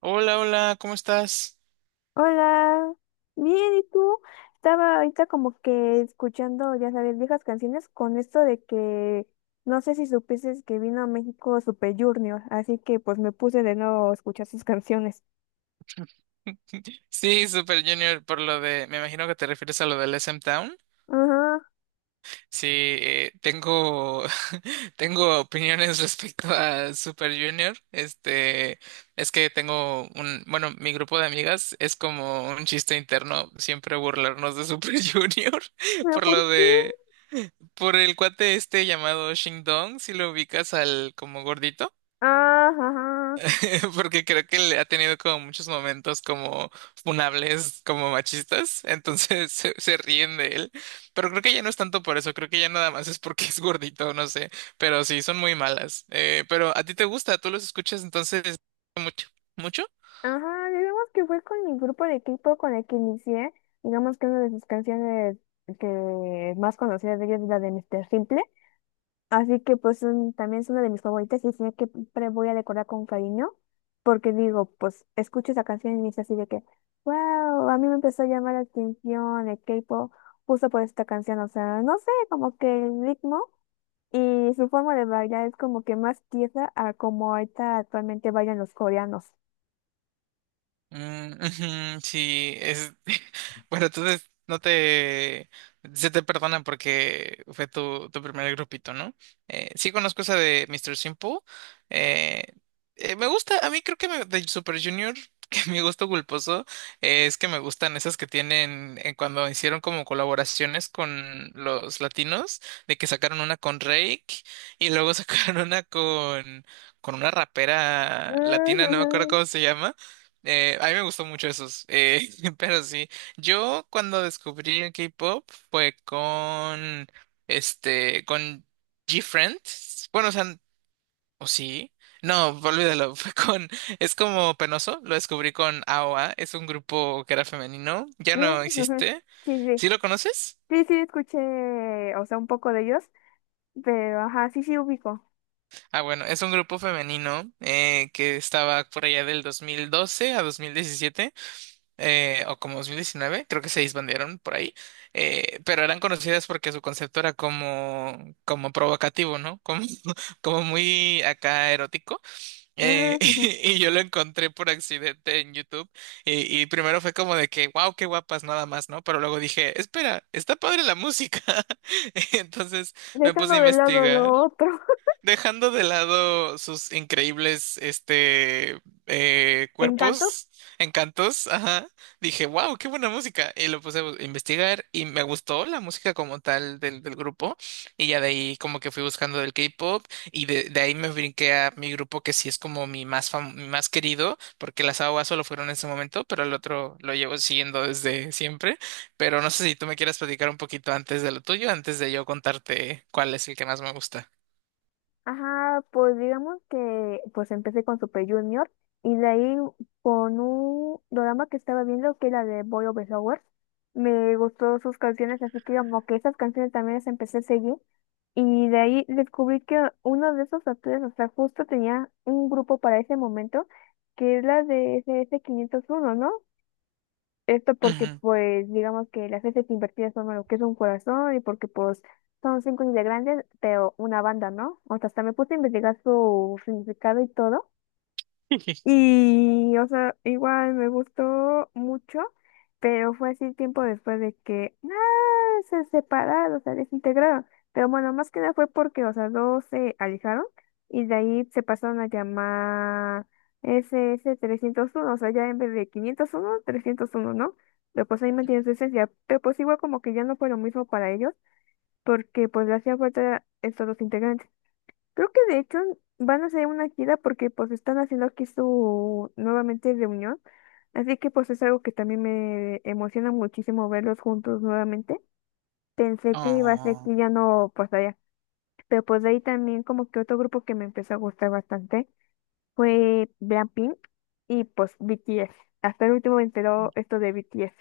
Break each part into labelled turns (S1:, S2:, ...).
S1: Hola, hola, ¿cómo estás?
S2: Hola, bien, ¿y tú? Estaba ahorita como que escuchando, ya sabes, viejas canciones con esto de que no sé si supiste que vino a México Super Junior, así que pues me puse de nuevo a escuchar sus canciones.
S1: Sí, Super Junior, por lo de, me imagino que te refieres a lo del SM Town.
S2: Ajá,
S1: Sí, tengo, tengo opiniones respecto a Super Junior. Es que tengo un, bueno, mi grupo de amigas es como un chiste interno siempre burlarnos de Super Junior
S2: ¿pero
S1: por
S2: por
S1: lo
S2: qué?
S1: de, por el cuate este llamado Shing Dong, si lo ubicas al como gordito.
S2: Ah, ajá,
S1: Porque creo que le ha tenido como muchos momentos como funables, como machistas, entonces se ríen de él, pero creo que ya no es tanto por eso, creo que ya nada más es porque es gordito, no sé, pero sí, son muy malas. Pero a ti te gusta, tú los escuchas entonces mucho, mucho.
S2: ajá, digamos que fue con mi grupo de equipo con el que inicié, digamos que una de sus canciones que más conocidas de ellos es la de Mr. Simple. Así que pues también es una de mis favoritas y sé que siempre voy a decorar con cariño porque digo, pues escucho esa canción y es así de que, wow, a mí me empezó a llamar la atención el K-pop justo por esta canción, o sea, no sé, como que el ritmo y su forma de bailar es como que más tiesa a como ahorita actualmente bailan los coreanos.
S1: Mm, ujú, sí, es bueno, entonces no te se te perdona porque fue tu primer grupito, ¿no? Sí conozco esa de Mister Simple. eh, Me gusta, a mí creo que me- de Super Junior, que mi gusto culposo es que me gustan esas que tienen cuando hicieron como colaboraciones con los latinos, de que sacaron una con Rake y luego sacaron una con una rapera latina, no me acuerdo
S2: Ujujú,
S1: cómo se llama. A mí me gustó mucho esos, pero sí, yo cuando descubrí el K-pop fue con G-Friends, bueno, o sea, o sí, no, olvídalo, fue con, es como penoso, lo descubrí con AOA, es un grupo que era femenino, ya no
S2: ujujú.
S1: existe.
S2: Sí, sí,
S1: ¿Sí lo conoces?
S2: sí, sí, escuché, o sea, un poco de ellos, pero ajá, sí, sí, ubico.
S1: Ah, bueno, es un grupo femenino que estaba por allá del 2012 a 2017, o como 2019 creo que se disbandieron por ahí. Pero eran conocidas porque su concepto era como, como provocativo, ¿no? Como, como muy acá erótico. eh,
S2: Ujú.
S1: y yo lo encontré por accidente en YouTube, y primero fue como de que, wow, qué guapas, nada más, ¿no? Pero luego dije, espera, está padre la música. Entonces me puse
S2: Dejando
S1: a
S2: de lado
S1: investigar.
S2: lo otro.
S1: Dejando de lado sus increíbles
S2: Encanto.
S1: cuerpos, encantos, ajá, dije, wow, qué buena música. Y lo puse a bu- investigar y me gustó la música como tal del, del grupo. Y ya de ahí como que fui buscando del K-pop y de ahí me brinqué a mi grupo que sí es como mi más fam- mi más querido, porque las AOA solo fueron en ese momento, pero el otro lo llevo siguiendo desde siempre. Pero no sé si tú me quieras platicar un poquito antes de lo tuyo, antes de yo contarte cuál es el que más me gusta.
S2: Ajá, pues digamos que pues empecé con Super Junior y de ahí con un drama que estaba viendo que era de Boy Over Flowers. Me gustó sus canciones, así que como que esas canciones también las empecé a seguir. Y de ahí descubrí que uno de esos actores, o sea, justo tenía un grupo para ese momento, que es la de SS501, ¿no? Esto porque, pues, digamos que las veces invertidas son lo que es un corazón y porque, pues, son 5 integrantes, pero una banda, ¿no? O sea, hasta me puse a investigar su significado y todo. Y, o sea, igual me gustó mucho, pero fue así tiempo después de que, ah, se separaron, o sea desintegraron. Pero bueno, más que nada fue porque, o sea, dos se alejaron y de ahí se pasaron a llamar SS301, o sea, ya en vez de 501, 301 ¿no? Pero pues ahí mantiene su esencia, pero pues igual como que ya no fue lo mismo para ellos, porque pues le hacía falta estos dos integrantes. Creo que de hecho van a hacer una gira porque pues están haciendo aquí su nuevamente reunión. Así que pues es algo que también me emociona muchísimo verlos juntos nuevamente. Pensé que iba a ser
S1: Oh,
S2: que ya no pasaría. Pero pues de ahí también como que otro grupo que me empezó a gustar bastante fue Blackpink y pues BTS. Hasta el último me enteró esto de BTS.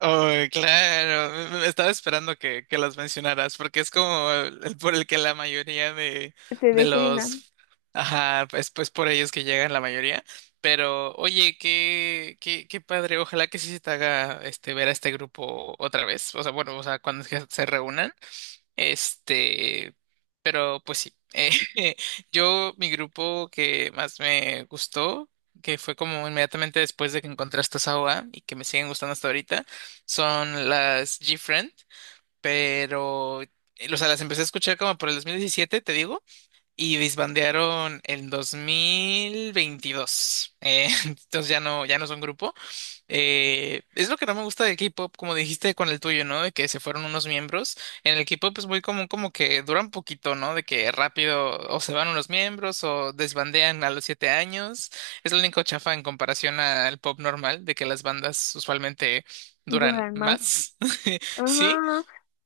S1: oh, claro, me estaba esperando que los mencionaras, porque es como el por el que la mayoría
S2: Se
S1: de
S2: ve que Lina,
S1: los, ajá, pues, pues por ellos que llegan la mayoría. Pero, oye, qué, qué, qué padre, ojalá que sí se te haga este ver a este grupo otra vez. O sea, bueno, o sea, cuando es que se reúnan. Este, pero pues sí. Yo, mi grupo que más me gustó, que fue como inmediatamente después de que encontré esta Sawa y que me siguen gustando hasta ahorita, son las G-Friend, pero, o sea, las empecé a escuchar como por el 2017 te digo, y disbandearon en 2022. Entonces ya no, ya no son grupo. Es lo que no me gusta del K-pop, como dijiste con el tuyo, ¿no? De que se fueron unos miembros. En el K-pop es muy común como que duran poquito, ¿no? De que rápido o se van unos miembros o desbandean a los 7 años. Es lo único chafa en comparación al pop normal, de que las bandas usualmente duran
S2: duran más.
S1: más. Sí,
S2: Ajá,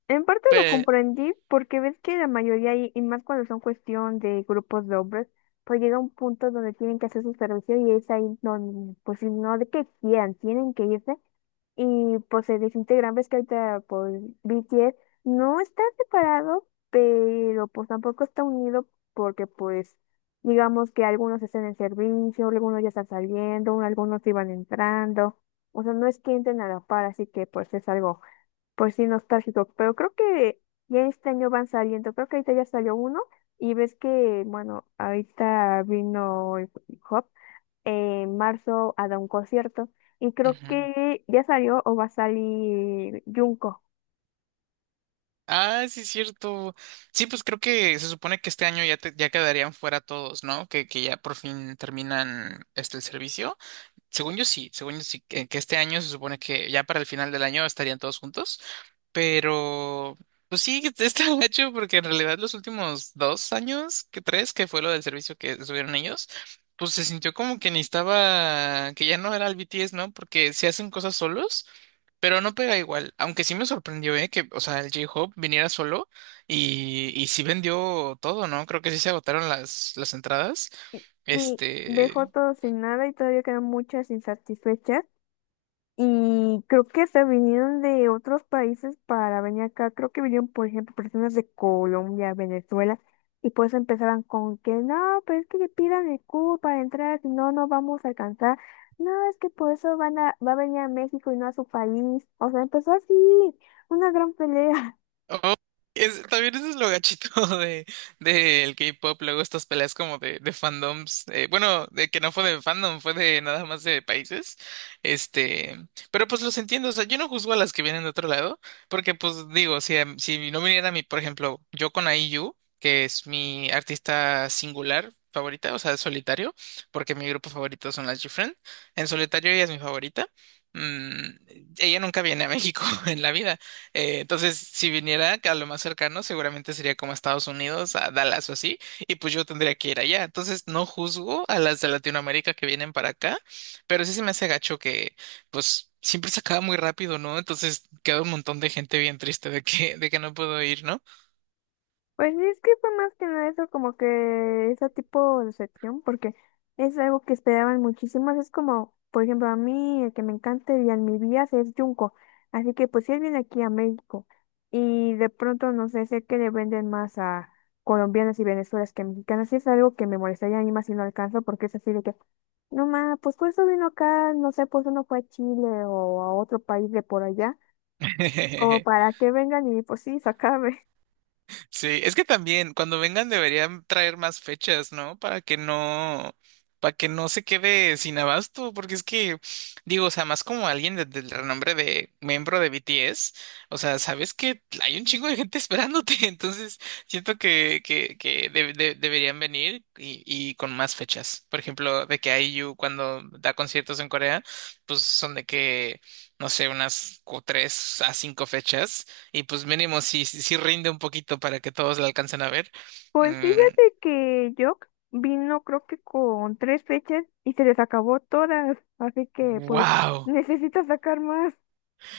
S2: en parte lo
S1: pero...
S2: comprendí porque ves que la mayoría, y más cuando son cuestión de grupos de hombres, pues llega un punto donde tienen que hacer su servicio y es ahí donde, pues si no de que quieran, tienen que irse y pues se desintegran. Ves que ahorita pues BTS no está separado, pero pues tampoco está unido porque pues digamos que algunos están en servicio, algunos ya están saliendo, algunos iban entrando, o sea, no es que entren a la par, así que pues es algo. Pues sí, nostálgico, pero creo que ya este año van saliendo, creo que ahorita ya salió uno y ves que, bueno, ahorita vino el hip hop en marzo a dar un concierto y creo
S1: Ujú.
S2: que ya salió o va a salir Junko.
S1: Ah, sí, es cierto. Sí, pues creo que se supone que este año ya, te- ya quedarían fuera todos, ¿no? Que ya por fin terminan este el servicio. Según yo sí, que este año se supone que ya para el final del año estarían todos juntos, pero pues sí, está hecho porque en realidad los últimos dos años, que tres, que fue lo del servicio que subieron ellos, pues se sintió como que necesitaba, que ya no era el BTS, ¿no? Porque se hacen cosas solos, pero no pega igual, aunque sí me sorprendió, ¿eh? Que, o sea, el J-Hope viniera solo y sí vendió todo, ¿no? Creo que sí se agotaron las entradas.
S2: Sí, de
S1: Este,
S2: fotos sin nada y todavía quedan muchas insatisfechas. Y creo que se vinieron de otros países para venir acá. Creo que vinieron, por ejemplo, personas de Colombia, Venezuela, y pues empezaron con que no, pero es que le pidan el cubo para entrar, si no, no vamos a alcanzar. No, es que por eso va a venir a México y no a su país. O sea, empezó así, una gran pelea.
S1: Oh, es, también ese es lo gachito de del K-pop, luego estas peleas como de fandoms, bueno, de que no fue de fandom, fue de nada más de países. este, pero pues los entiendo, o sea, yo no juzgo a las que vienen de otro lado, porque pues digo, si, a- si no viniera mi, por ejemplo, yo con IU, que es mi artista singular favorita, o sea, solitario, porque mi grupo favorito son las GFriend, en solitario ella es mi favorita, mm, ella nunca viene a México en la vida. Entonces, si viniera a lo más cercano, seguramente sería como a Estados Unidos, a Dallas o así, y pues yo tendría que ir allá. Entonces, no juzgo a las de Latinoamérica que vienen para acá, pero sí se me hace gacho que, pues, siempre se acaba muy rápido, ¿no? Entonces, queda un montón de gente bien triste de que no puedo ir, ¿no?
S2: Pues sí, es que fue más que nada eso, como que ese tipo de sección, porque es algo que esperaban muchísimas. Es como, por ejemplo, a mí, el que me encanta y en mi vida es Junko. Así que, pues, si él viene aquí a México y de pronto, no sé, sé que le venden más a colombianas y venezolanas que a mexicanas, y es algo que me molestaría a mí más si no alcanzo, porque es así de que, no ma, pues por eso vino acá, no sé, pues uno fue a Chile o a otro país de por allá, como para que vengan y pues sí, se acabe.
S1: Sí, es que también cuando vengan deberían traer más fechas, ¿no? Para que no, para que no se quede sin abasto, porque es que, digo, o sea, más como alguien de- del renombre de miembro de BTS, o sea, sabes que hay un chingo de gente esperándote, entonces siento que de- deberían venir y con más fechas. Por ejemplo, de que IU cuando da conciertos en Corea, pues son de que, no sé, unas cu- tres a cinco fechas y pues mínimo, si, si, si rinde un poquito para que todos la alcancen a ver.
S2: Pues
S1: Mm,
S2: fíjate que Jock vino creo que con 3 fechas y se les acabó todas, así que pues
S1: wow.
S2: necesita sacar más.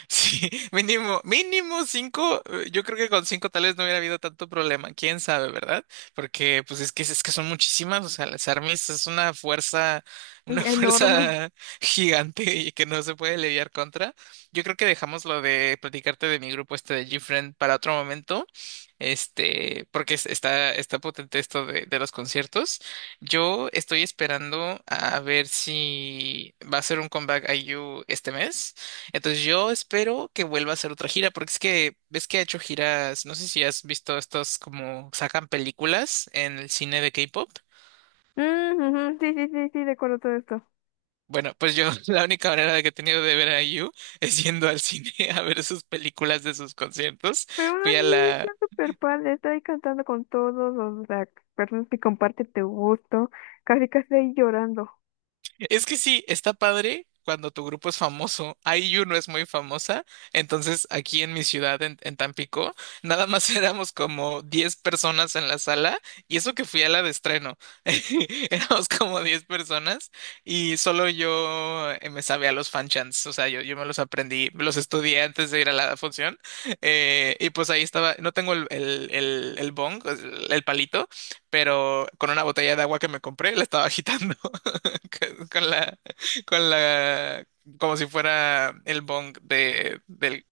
S1: Sí, mínimo, mínimo cinco. Yo creo que con cinco tal vez no hubiera habido tanto problema. Quién sabe, ¿verdad? Porque pues es que son muchísimas. O sea, las armies es una fuerza, una
S2: Enorme.
S1: fuerza gigante y que no se puede lidiar contra. Yo creo que dejamos lo de platicarte de mi grupo este de GFriend para otro momento. Porque es- está, está potente esto de los conciertos. Yo estoy esperando a ver si va a ser un comeback IU este mes. Entonces yo espero que vuelva a hacer otra gira, porque es que ves que ha hecho giras, no sé si has visto estos como sacan películas en el cine de K-pop.
S2: Mm, ujú, sí, sí, sí, sí, recuerdo todo esto.
S1: Bueno, pues yo la única manera de que he tenido de ver a IU es yendo al cine a ver sus películas de sus conciertos.
S2: Pero aún
S1: Fui a
S2: así
S1: la
S2: está súper padre, está ahí cantando con todos las personas que comparte tu gusto, casi casi ahí llorando.
S1: Es que sí, está padre cuando tu grupo es famoso. IU no es muy famosa, entonces aquí en mi ciudad, en Tampico, nada más éramos como 10 personas en la sala, y eso que fui a la de estreno, éramos como 10 personas y solo yo me sabía los fan chants, o sea, yo me los aprendí, me los estudié antes de ir a la función, y pues ahí estaba, no tengo el bong, el palito, pero con una botella de agua que me compré, la estaba agitando. Con la, con la, como si fuera el bong de, del,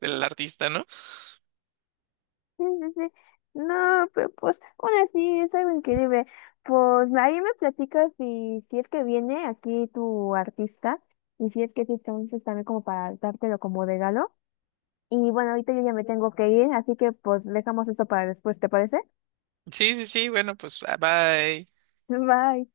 S1: del artista, ¿no?
S2: Sí, sí, sí. No, pero pues aún así es algo increíble. Pues ahí me platicas si es que viene aquí tu artista y si es que sí, entonces también como para dártelo como regalo. Y bueno, ahorita yo ya me tengo que ir, así que pues dejamos eso para después, ¿te parece?
S1: Sí, sí, sí, bueno, pues ah, bye.
S2: Bye.